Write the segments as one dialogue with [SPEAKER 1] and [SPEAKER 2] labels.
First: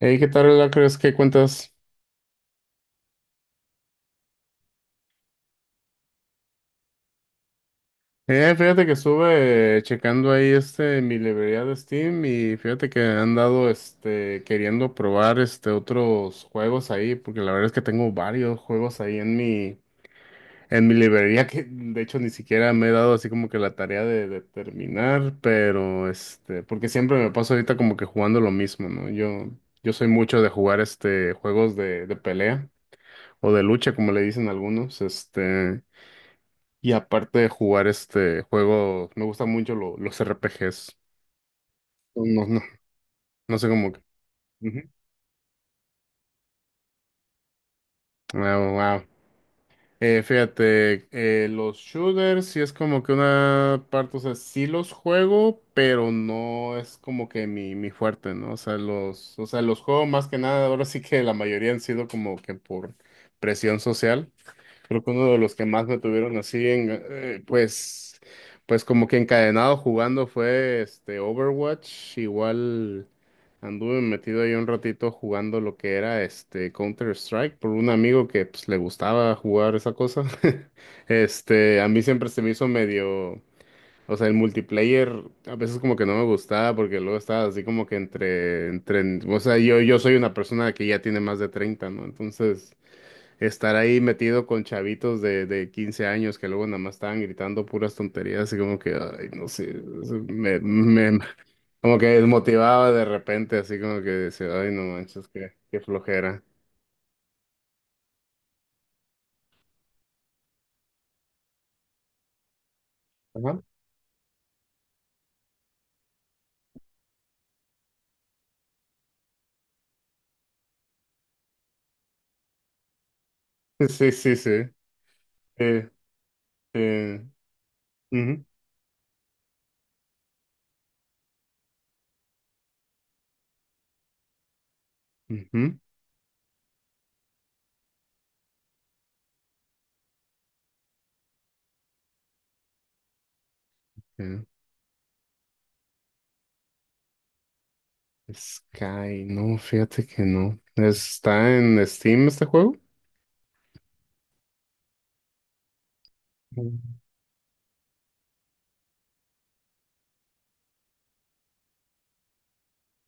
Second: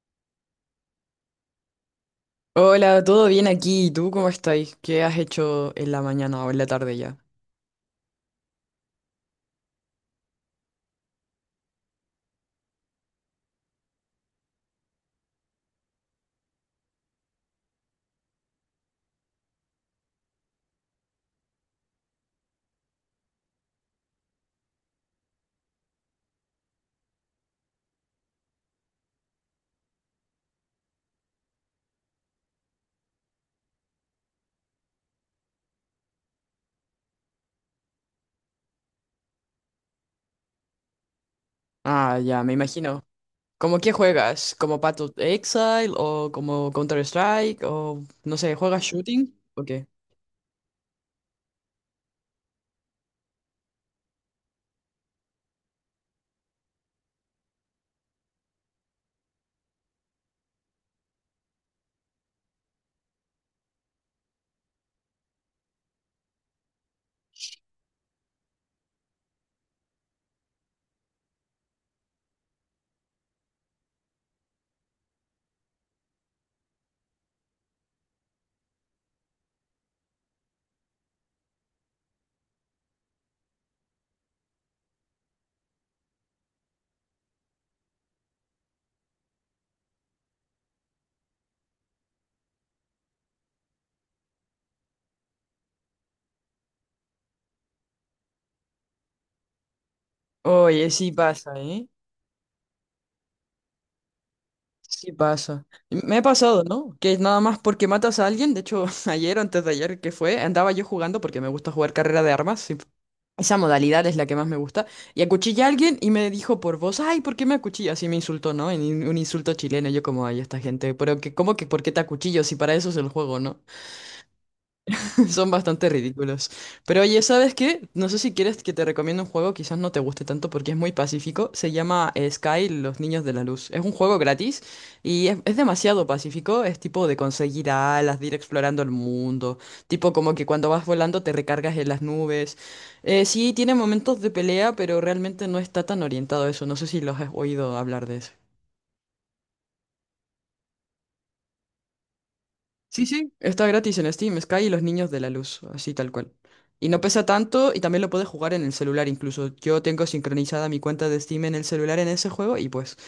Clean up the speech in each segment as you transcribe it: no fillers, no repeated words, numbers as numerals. [SPEAKER 1] Hey, ¿qué tal, Lacres? ¿Qué cuentas?
[SPEAKER 2] Hola, ¿todo bien aquí? ¿Y tú cómo estáis? ¿Qué has hecho en la mañana o en la tarde ya?
[SPEAKER 1] Fíjate que estuve checando ahí mi librería de Steam y fíjate que he andado queriendo probar otros juegos ahí, porque la verdad es que tengo varios juegos ahí en mi librería que de hecho ni siquiera me he dado así como que la tarea de terminar, pero este, porque siempre me paso ahorita como que jugando lo mismo, ¿no? Yo soy mucho de jugar este juegos de pelea o de lucha, como le dicen algunos, este. Y aparte de jugar este juego, me gustan mucho los RPGs.
[SPEAKER 2] Ah, ya,
[SPEAKER 1] No,
[SPEAKER 2] me
[SPEAKER 1] no,
[SPEAKER 2] imagino.
[SPEAKER 1] no sé
[SPEAKER 2] ¿Cómo
[SPEAKER 1] cómo
[SPEAKER 2] qué
[SPEAKER 1] que.
[SPEAKER 2] juegas? ¿Como
[SPEAKER 1] Ujú.
[SPEAKER 2] Path of Exile o como Counter-Strike o no sé,
[SPEAKER 1] Wow,
[SPEAKER 2] juegas
[SPEAKER 1] wow.
[SPEAKER 2] shooting o qué?
[SPEAKER 1] Fíjate, los shooters sí es como que una parte, o sea, sí los juego, pero no es como que mi fuerte, ¿no? O sea, los juego más que nada, ahora sí que la mayoría han sido como que por presión social. Creo que uno de los que más me tuvieron así en, pues, pues como que encadenado jugando fue este Overwatch. Igual anduve metido ahí un ratito jugando lo que era este Counter-Strike por un amigo que pues le gustaba jugar esa cosa. Este, a mí siempre se me hizo medio, o sea, el multiplayer a veces como que no me gustaba porque luego estaba así como que entre, o sea, yo soy una persona que ya tiene más de 30, ¿no? Entonces estar ahí metido con chavitos de 15 años que luego nada más estaban gritando puras tonterías, así como que, ay, no sé, eso
[SPEAKER 2] Oye, sí pasa, ¿eh?
[SPEAKER 1] como que desmotivaba de repente, así como que decía, ay, no
[SPEAKER 2] Sí
[SPEAKER 1] manches, qué,
[SPEAKER 2] pasa.
[SPEAKER 1] qué
[SPEAKER 2] Me ha
[SPEAKER 1] flojera.
[SPEAKER 2] pasado, ¿no? Que nada más porque matas a alguien, de hecho, ayer o antes de ayer que fue, andaba yo jugando porque me gusta jugar carrera de armas. Esa
[SPEAKER 1] Ajá.
[SPEAKER 2] modalidad es la que más me gusta. Y acuchillé a alguien y me dijo por voz, ay, ¿por qué me acuchillas? Así me insultó, ¿no? En un insulto chileno, yo como, ay, esta gente, pero que, ¿cómo que por qué te acuchillo si para eso es el juego, no?
[SPEAKER 1] Sí, sí, sí.
[SPEAKER 2] Son
[SPEAKER 1] Eh,
[SPEAKER 2] bastante ridículos. Pero oye,
[SPEAKER 1] eh,
[SPEAKER 2] ¿sabes qué? No sé si
[SPEAKER 1] ujú,
[SPEAKER 2] quieres que te recomiende un juego, quizás no te guste tanto porque es muy pacífico. Se llama Sky, Los Niños de la Luz. Es un juego gratis y es
[SPEAKER 1] ujú,
[SPEAKER 2] demasiado pacífico. Es tipo de conseguir alas, de ir explorando el mundo. Tipo como que cuando vas volando te recargas en las nubes. Sí, tiene momentos de
[SPEAKER 1] eh.
[SPEAKER 2] pelea, pero realmente no está tan orientado a eso. No sé si los has oído hablar de eso.
[SPEAKER 1] Sky, no, fíjate que no. ¿Está en Steam este juego?
[SPEAKER 2] Sí, sí, está gratis en Steam, Sky y los niños de la luz, así tal cual. Y no pesa tanto y también lo puedes jugar en el celular incluso. Yo tengo sincronizada mi cuenta de Steam en el celular en ese juego y pues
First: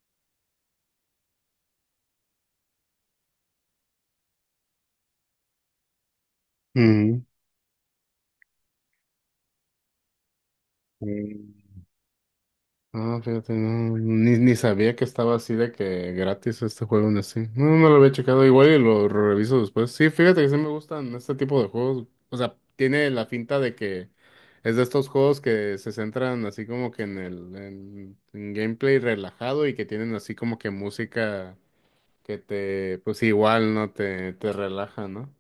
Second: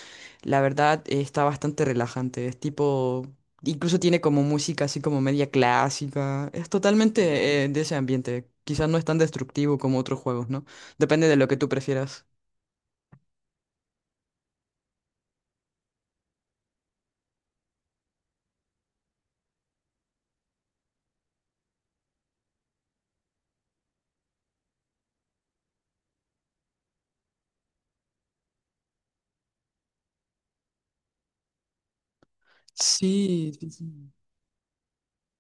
[SPEAKER 2] la verdad está bastante relajante. Es tipo, incluso tiene como música así como media clásica. Es
[SPEAKER 1] Mm.
[SPEAKER 2] totalmente de ese ambiente. Quizás no es tan destructivo como otros juegos, ¿no? Depende de
[SPEAKER 1] Ujú.
[SPEAKER 2] lo que tú prefieras.
[SPEAKER 1] Ah, fíjate, no, ni sabía que estaba así de que gratis este juego en Steam. No, no lo había checado igual y lo reviso después. Sí, fíjate que sí me gustan este tipo de juegos. O sea, tiene la finta de que es de estos juegos que se centran así como que en en gameplay relajado y que tienen así como que música que te, pues
[SPEAKER 2] Sí, sí,
[SPEAKER 1] igual, ¿no?
[SPEAKER 2] sí.
[SPEAKER 1] Te relaja, ¿no?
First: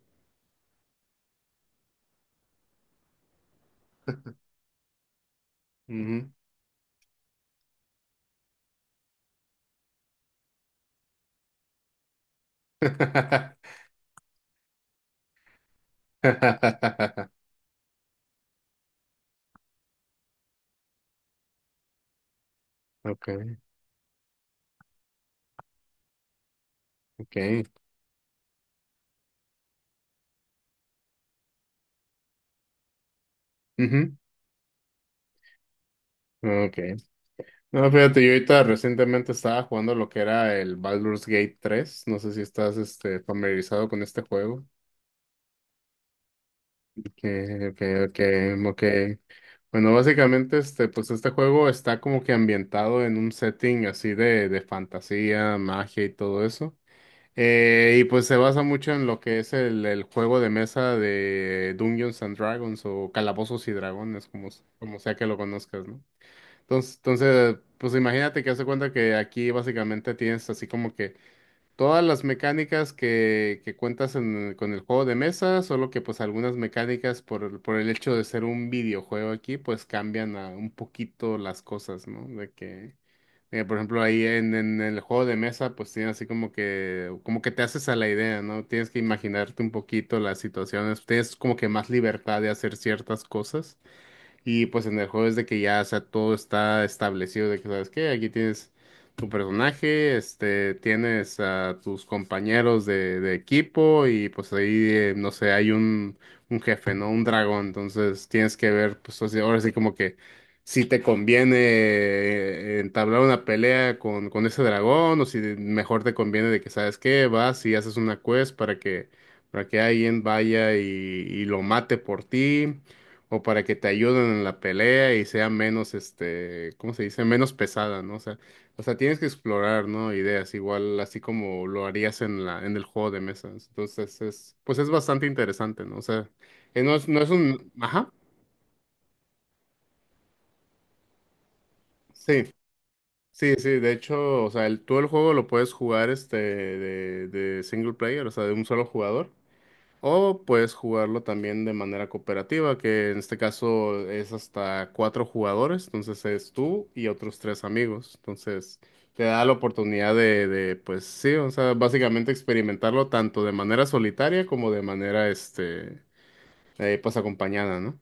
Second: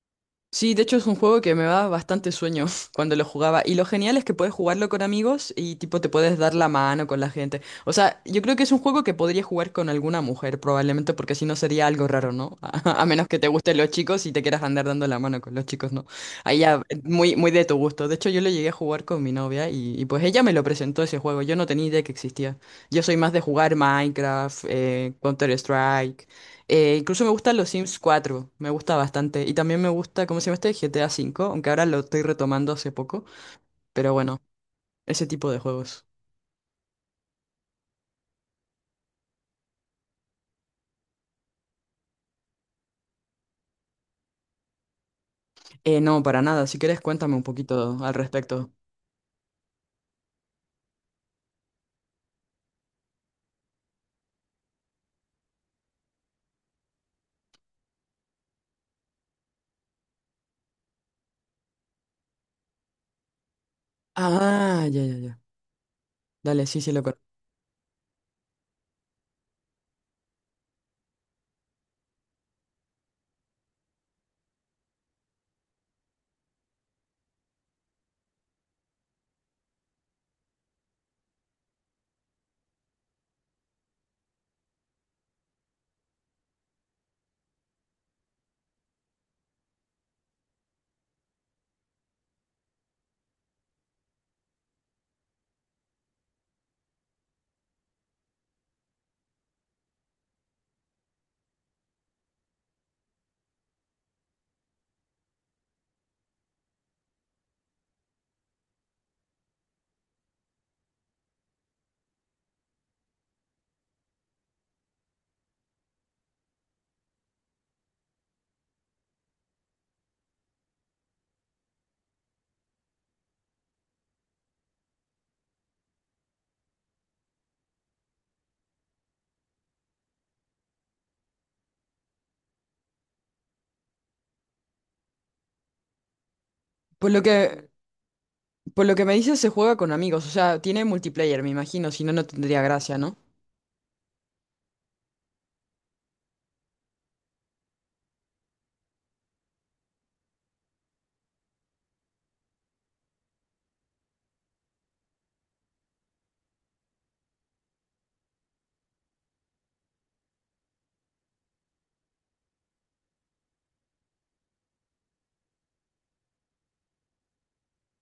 [SPEAKER 2] Sí, de hecho es un juego que me da bastante sueño cuando lo jugaba. Y lo genial es que puedes jugarlo con amigos y tipo te
[SPEAKER 1] Ujú.
[SPEAKER 2] puedes dar la mano con la gente. O sea, yo creo que es un juego que podría jugar con alguna mujer probablemente porque si no sería algo raro, ¿no? A menos que te gusten los chicos y te quieras andar dando la mano con los chicos, ¿no? Ahí ya, muy, muy de tu gusto. De hecho, yo lo llegué a jugar con mi novia y, pues ella me lo presentó ese juego. Yo no tenía idea que existía. Yo soy más de
[SPEAKER 1] Ok,
[SPEAKER 2] jugar Minecraft, Counter-Strike. Incluso me gustan
[SPEAKER 1] ok.
[SPEAKER 2] los Sims 4 me gusta bastante. Y también me gusta, ¿cómo se llama este? GTA 5 aunque ahora lo estoy retomando hace poco. Pero
[SPEAKER 1] Ujú,
[SPEAKER 2] bueno, ese tipo de juegos.
[SPEAKER 1] ok. No, fíjate, yo ahorita recientemente estaba jugando lo que era el Baldur's Gate 3. No sé si estás este, familiarizado con este juego.
[SPEAKER 2] No, para nada. Si quieres, cuéntame un
[SPEAKER 1] Que,
[SPEAKER 2] poquito
[SPEAKER 1] que,
[SPEAKER 2] al
[SPEAKER 1] que,
[SPEAKER 2] respecto.
[SPEAKER 1] como bueno, básicamente, este, pues este juego está como que ambientado en un setting así de fantasía, magia y todo eso. Y pues se basa mucho en lo que es el juego de mesa de Dungeons and Dragons o Calabozos y Dragones, como,
[SPEAKER 2] Ah,
[SPEAKER 1] como
[SPEAKER 2] ya,
[SPEAKER 1] sea
[SPEAKER 2] ya,
[SPEAKER 1] que lo
[SPEAKER 2] ya.
[SPEAKER 1] conozcas, ¿no?
[SPEAKER 2] Dale, sí, sí,
[SPEAKER 1] Entonces,
[SPEAKER 2] lo conozco.
[SPEAKER 1] entonces, pues imagínate que hace cuenta que aquí básicamente tienes así como que todas las mecánicas que cuentas con el juego de mesa, solo que pues algunas mecánicas por, por el hecho de ser un videojuego aquí, pues cambian a un poquito las cosas, ¿no? De que, por ejemplo, ahí en el juego de mesa, pues tienes así como que te haces a la idea, ¿no? Tienes que imaginarte un poquito las situaciones, tienes como que más libertad de hacer ciertas cosas. Y pues en el juego es de que ya, o sea, todo está establecido de que, ¿sabes qué? Aquí tienes tu personaje, este, tienes a tus compañeros de equipo y pues ahí, no sé, hay un jefe, ¿no? Un dragón. Entonces tienes que ver, pues ahora sí como que si te conviene entablar una pelea con ese dragón o si mejor te conviene de que, ¿sabes qué? Vas y haces una quest para que alguien vaya y lo mate por ti o para que te ayuden en la pelea y sea menos, este, ¿cómo se dice? Menos pesada, ¿no? O sea, tienes que explorar, ¿no? Ideas, igual así como lo harías en en el juego de mesas. Entonces es, pues es bastante interesante, ¿no? O sea, no es,
[SPEAKER 2] Por
[SPEAKER 1] no
[SPEAKER 2] lo
[SPEAKER 1] es
[SPEAKER 2] que,
[SPEAKER 1] un, ajá,
[SPEAKER 2] por lo que me dices, se juega con amigos. O sea, tiene multiplayer, me imagino. Si no, no
[SPEAKER 1] sí,
[SPEAKER 2] tendría gracia, ¿no?
[SPEAKER 1] sí, sí. De hecho, o sea, tú el juego lo puedes jugar, este, de single player, o sea, de un solo jugador. O puedes jugarlo también de manera cooperativa, que en este caso es hasta 4 jugadores, entonces es tú y otros 3 amigos. Entonces te da la oportunidad pues sí, o sea, básicamente experimentarlo tanto de manera solitaria como de manera, este, pues acompañada, ¿no?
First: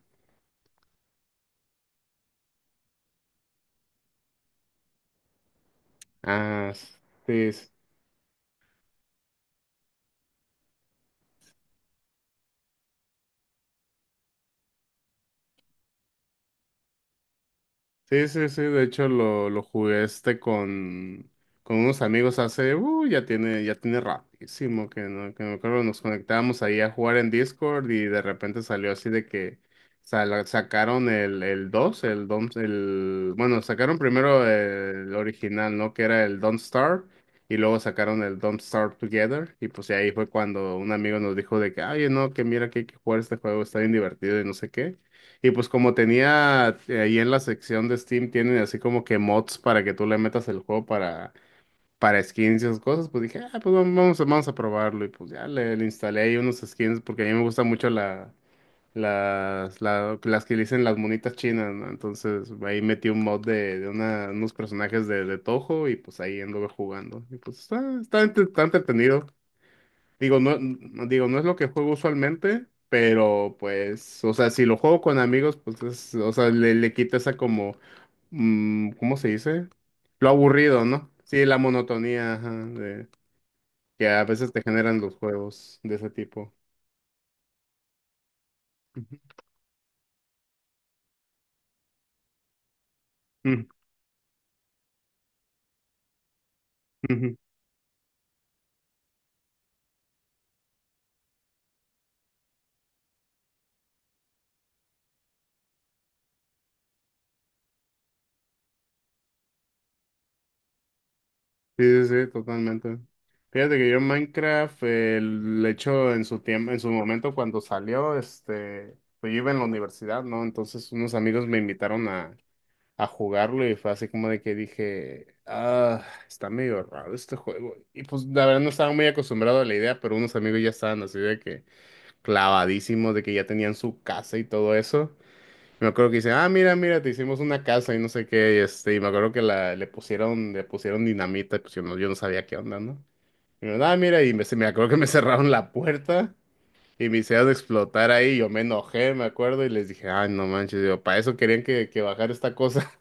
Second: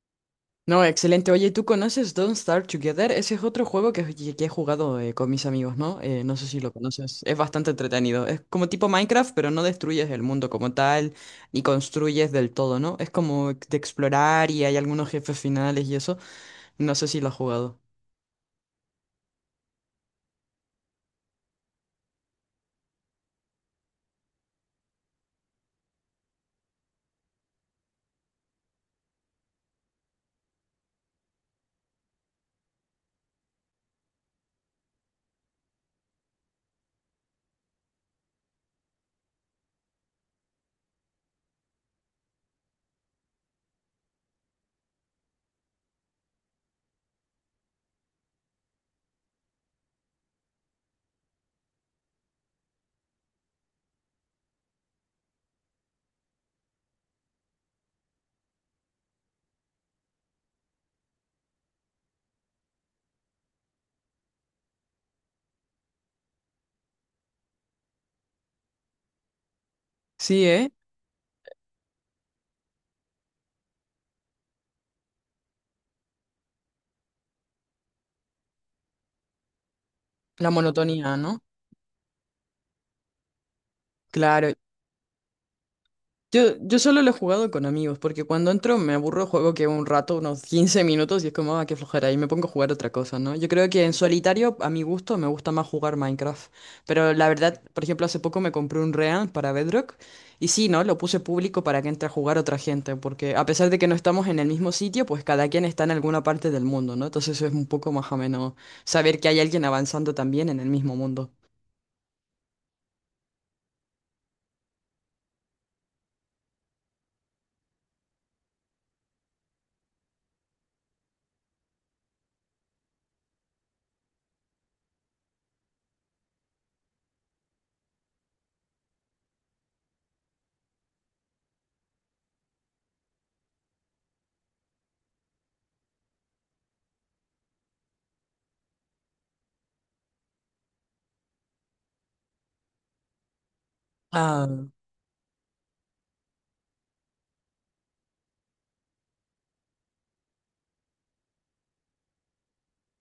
[SPEAKER 2] No, excelente. Oye, ¿tú conoces Don't Starve Together? Ese es otro juego que he jugado con mis amigos, ¿no? No sé si
[SPEAKER 1] Ah,
[SPEAKER 2] lo conoces. Es
[SPEAKER 1] sí, sí,
[SPEAKER 2] bastante entretenido. Es como tipo Minecraft, pero no destruyes el mundo como tal, ni construyes del todo, ¿no? Es como de explorar y hay algunos jefes finales y eso. No sé si lo has jugado.
[SPEAKER 1] sí, sí, sí, de hecho lo jugué este con unos amigos hace, ya tiene rapidísimo, que no, que me acuerdo, nos conectábamos ahí a jugar en Discord y de repente salió así de que sacaron el 2 el Don, el, bueno, sacaron primero el original, ¿no? Que era el Don't Starve y luego sacaron el Don't Starve Together y pues ahí fue cuando un amigo nos dijo de que, oye, no, que mira que hay que jugar este juego, está bien divertido y no sé qué. Y pues como tenía ahí en la sección de Steam, tienen así como que mods para que tú le metas el juego para skins y esas cosas, pues dije, ah, pues vamos, vamos a probarlo. Y pues ya le instalé ahí unos skins porque a mí me gusta mucho las que le dicen las monitas chinas, ¿no? Entonces ahí metí un mod de unos personajes de Toho y pues ahí anduve jugando. Y pues está, está, está entretenido. Digo,
[SPEAKER 2] Sí, ¿eh?
[SPEAKER 1] digo, no es lo que juego usualmente, pero pues, o sea, si lo juego con amigos, pues es, o sea, le quita esa como, mm, ¿cómo se dice? Lo
[SPEAKER 2] La
[SPEAKER 1] aburrido, ¿no?
[SPEAKER 2] monotonía, ¿no?
[SPEAKER 1] Sí, la monotonía, ajá, de- que a veces
[SPEAKER 2] Claro.
[SPEAKER 1] te generan los juegos de ese tipo.
[SPEAKER 2] Yo solo lo he jugado con amigos, porque cuando entro me
[SPEAKER 1] Ujú.
[SPEAKER 2] aburro, juego que un rato, unos 15 minutos, y es como, ah, qué flojera, y me pongo a jugar otra cosa, ¿no? Yo
[SPEAKER 1] Mm,
[SPEAKER 2] creo que en solitario, a mi gusto, me gusta más jugar Minecraft. Pero la
[SPEAKER 1] ujú.
[SPEAKER 2] verdad, por ejemplo, hace poco me compré un Real para Bedrock, y sí, ¿no? Lo puse público para que entre a jugar otra gente, porque a pesar de que no estamos en el mismo sitio, pues cada quien está en alguna parte del mundo, ¿no? Entonces es un poco más ameno saber que hay alguien avanzando también en el mismo mundo.
[SPEAKER 1] Sí, sí, sí, totalmente. Fíjate que yo en Minecraft, le echo en su tiempo, en su momento cuando salió, este, pues yo iba en la universidad, ¿no? Entonces unos amigos me invitaron a jugarlo y fue así como de que dije, ah, está medio raro este juego. Y pues la verdad no estaba muy acostumbrado a la idea, pero unos amigos ya estaban así de que clavadísimos, de que ya tenían su casa y todo eso. Y me acuerdo que dice, ah, mira, mira, te hicimos una casa y no sé qué, y este, y me acuerdo que la, le pusieron dinamita, pues yo no sabía qué onda, ¿no? Y me ah, mira, y me, me
[SPEAKER 2] Ah,
[SPEAKER 1] acuerdo que me cerraron la puerta. Y me hicieron explotar ahí, yo me enojé, me acuerdo, y les dije, ay, no manches, digo, para eso querían que bajara esta cosa.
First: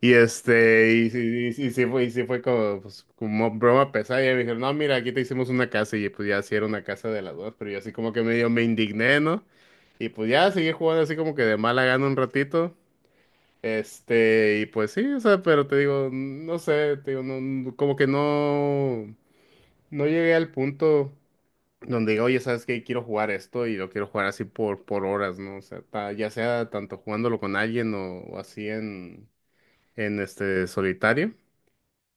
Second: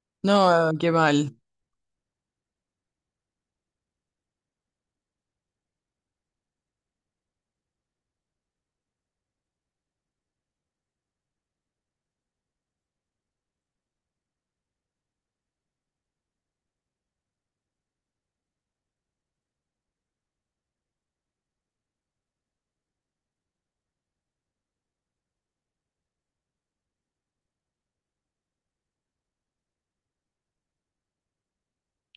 [SPEAKER 1] Y
[SPEAKER 2] no, qué
[SPEAKER 1] este, y, sí
[SPEAKER 2] mal,
[SPEAKER 1] y sí fue, y sí fue como, pues, como broma pesada. Y me dijeron, no, mira, aquí te hicimos una casa. Y pues ya sí era una casa de las dos, pero yo así como que medio me indigné, ¿no? Y pues ya seguí jugando así como que de mala gana un ratito. Este, y pues sí, o sea, pero te digo, no sé, te digo, como que no, no llegué al punto donde digo, oye, ¿sabes qué? Quiero jugar esto y lo quiero jugar así por horas, ¿no? O sea, ya sea tanto jugándolo con alguien o así en este solitario.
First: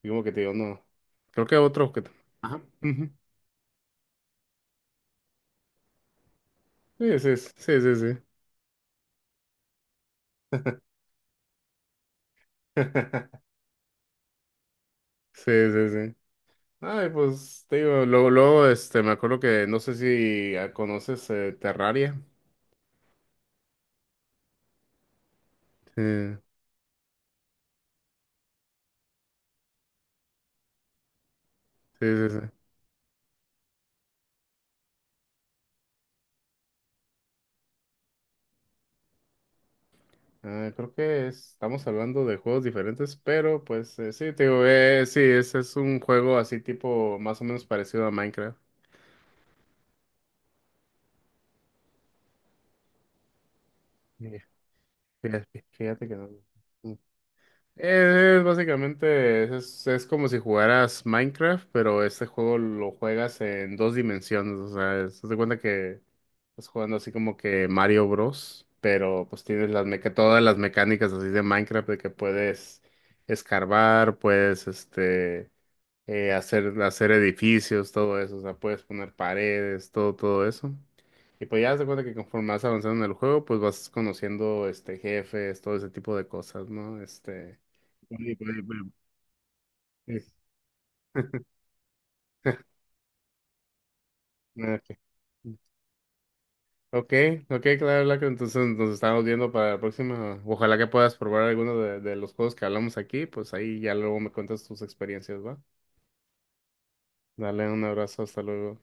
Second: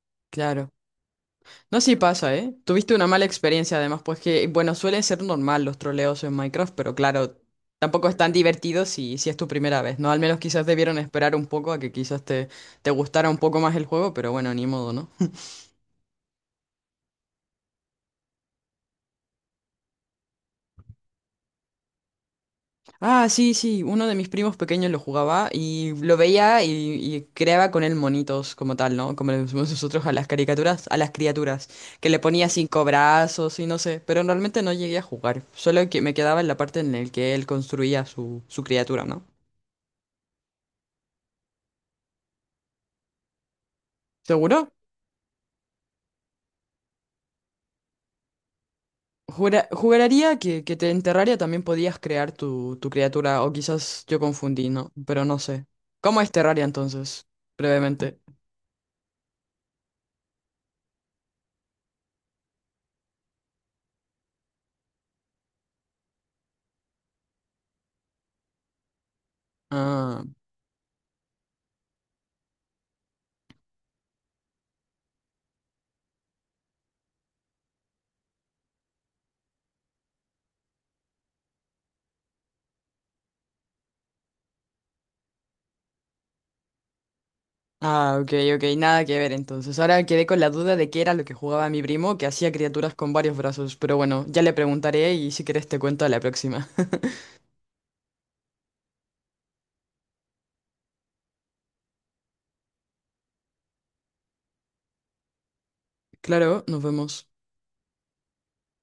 [SPEAKER 1] Y como que te digo,
[SPEAKER 2] claro.
[SPEAKER 1] no. Creo que
[SPEAKER 2] No,
[SPEAKER 1] otro
[SPEAKER 2] sí
[SPEAKER 1] que.
[SPEAKER 2] pasa, ¿eh?
[SPEAKER 1] Ajá.
[SPEAKER 2] Tuviste una
[SPEAKER 1] Ujú.
[SPEAKER 2] mala experiencia además, pues que, bueno, suele ser normal los troleos en Minecraft, pero
[SPEAKER 1] Sí, sí,
[SPEAKER 2] claro,
[SPEAKER 1] sí, sí,
[SPEAKER 2] tampoco
[SPEAKER 1] sí.
[SPEAKER 2] es tan divertido si, si es tu primera vez, ¿no? Al menos quizás debieron esperar un poco a que quizás te, te gustara un poco más el juego, pero bueno, ni modo, ¿no?
[SPEAKER 1] Sí, sí, sí, sí. Ay, pues te digo, luego, luego, este, me acuerdo que no sé si ah, conoces Terraria.
[SPEAKER 2] Ah, sí, sí, uno de mis primos pequeños lo jugaba y
[SPEAKER 1] Sí,
[SPEAKER 2] lo veía y creaba con él monitos como tal, ¿no? Como le decimos nosotros a las caricaturas, a las criaturas,
[SPEAKER 1] sí,
[SPEAKER 2] que le
[SPEAKER 1] sí,
[SPEAKER 2] ponía
[SPEAKER 1] sí.
[SPEAKER 2] 5 brazos y no sé, pero realmente no llegué a jugar, solo que me quedaba en la parte en la que él construía su criatura, ¿no?
[SPEAKER 1] Ah, creo que estamos hablando de juegos diferentes, pero pues sí, te digo,
[SPEAKER 2] ¿Seguro?
[SPEAKER 1] sí, ese es un juego así tipo más o menos parecido a Minecraft.
[SPEAKER 2] Juraría en Terraria también podías crear tu criatura, o quizás yo
[SPEAKER 1] Mira,
[SPEAKER 2] confundí, ¿no? Pero no sé.
[SPEAKER 1] Fíjate que
[SPEAKER 2] ¿Cómo
[SPEAKER 1] no.
[SPEAKER 2] es Terraria entonces? Brevemente.
[SPEAKER 1] Es, básicamente, es como si jugaras Minecraft, pero este juego lo juegas en 2 dimensiones. O sea, haz de cuenta que estás jugando así como que Mario Bros, pero pues tienes las meca
[SPEAKER 2] Ah,
[SPEAKER 1] todas las mecánicas así de Minecraft de que puedes escarbar, puedes este hacer, hacer edificios, todo eso, o sea, puedes poner paredes, todo, todo eso. Y pues ya te de cuenta que conforme vas avanzando en el juego, pues vas conociendo este jefes, todo ese tipo de cosas, ¿no? Este.
[SPEAKER 2] ah, ok,
[SPEAKER 1] Y, pues,
[SPEAKER 2] ok,
[SPEAKER 1] bueno,
[SPEAKER 2] nada que ver entonces. Ahora quedé
[SPEAKER 1] es-
[SPEAKER 2] con la duda de qué era lo que jugaba mi primo, que hacía criaturas con varios brazos, pero bueno, ya le
[SPEAKER 1] ah,
[SPEAKER 2] preguntaré y si querés te cuento a la próxima.
[SPEAKER 1] ok, ok, ok, claro, Blanca, entonces nos estamos viendo para la próxima. Ojalá que puedas probar alguno de los juegos que hablamos aquí, pues ahí ya luego me cuentas tus experiencias, ¿va?
[SPEAKER 2] Claro, nos vemos.
[SPEAKER 1] Dale un abrazo, hasta luego.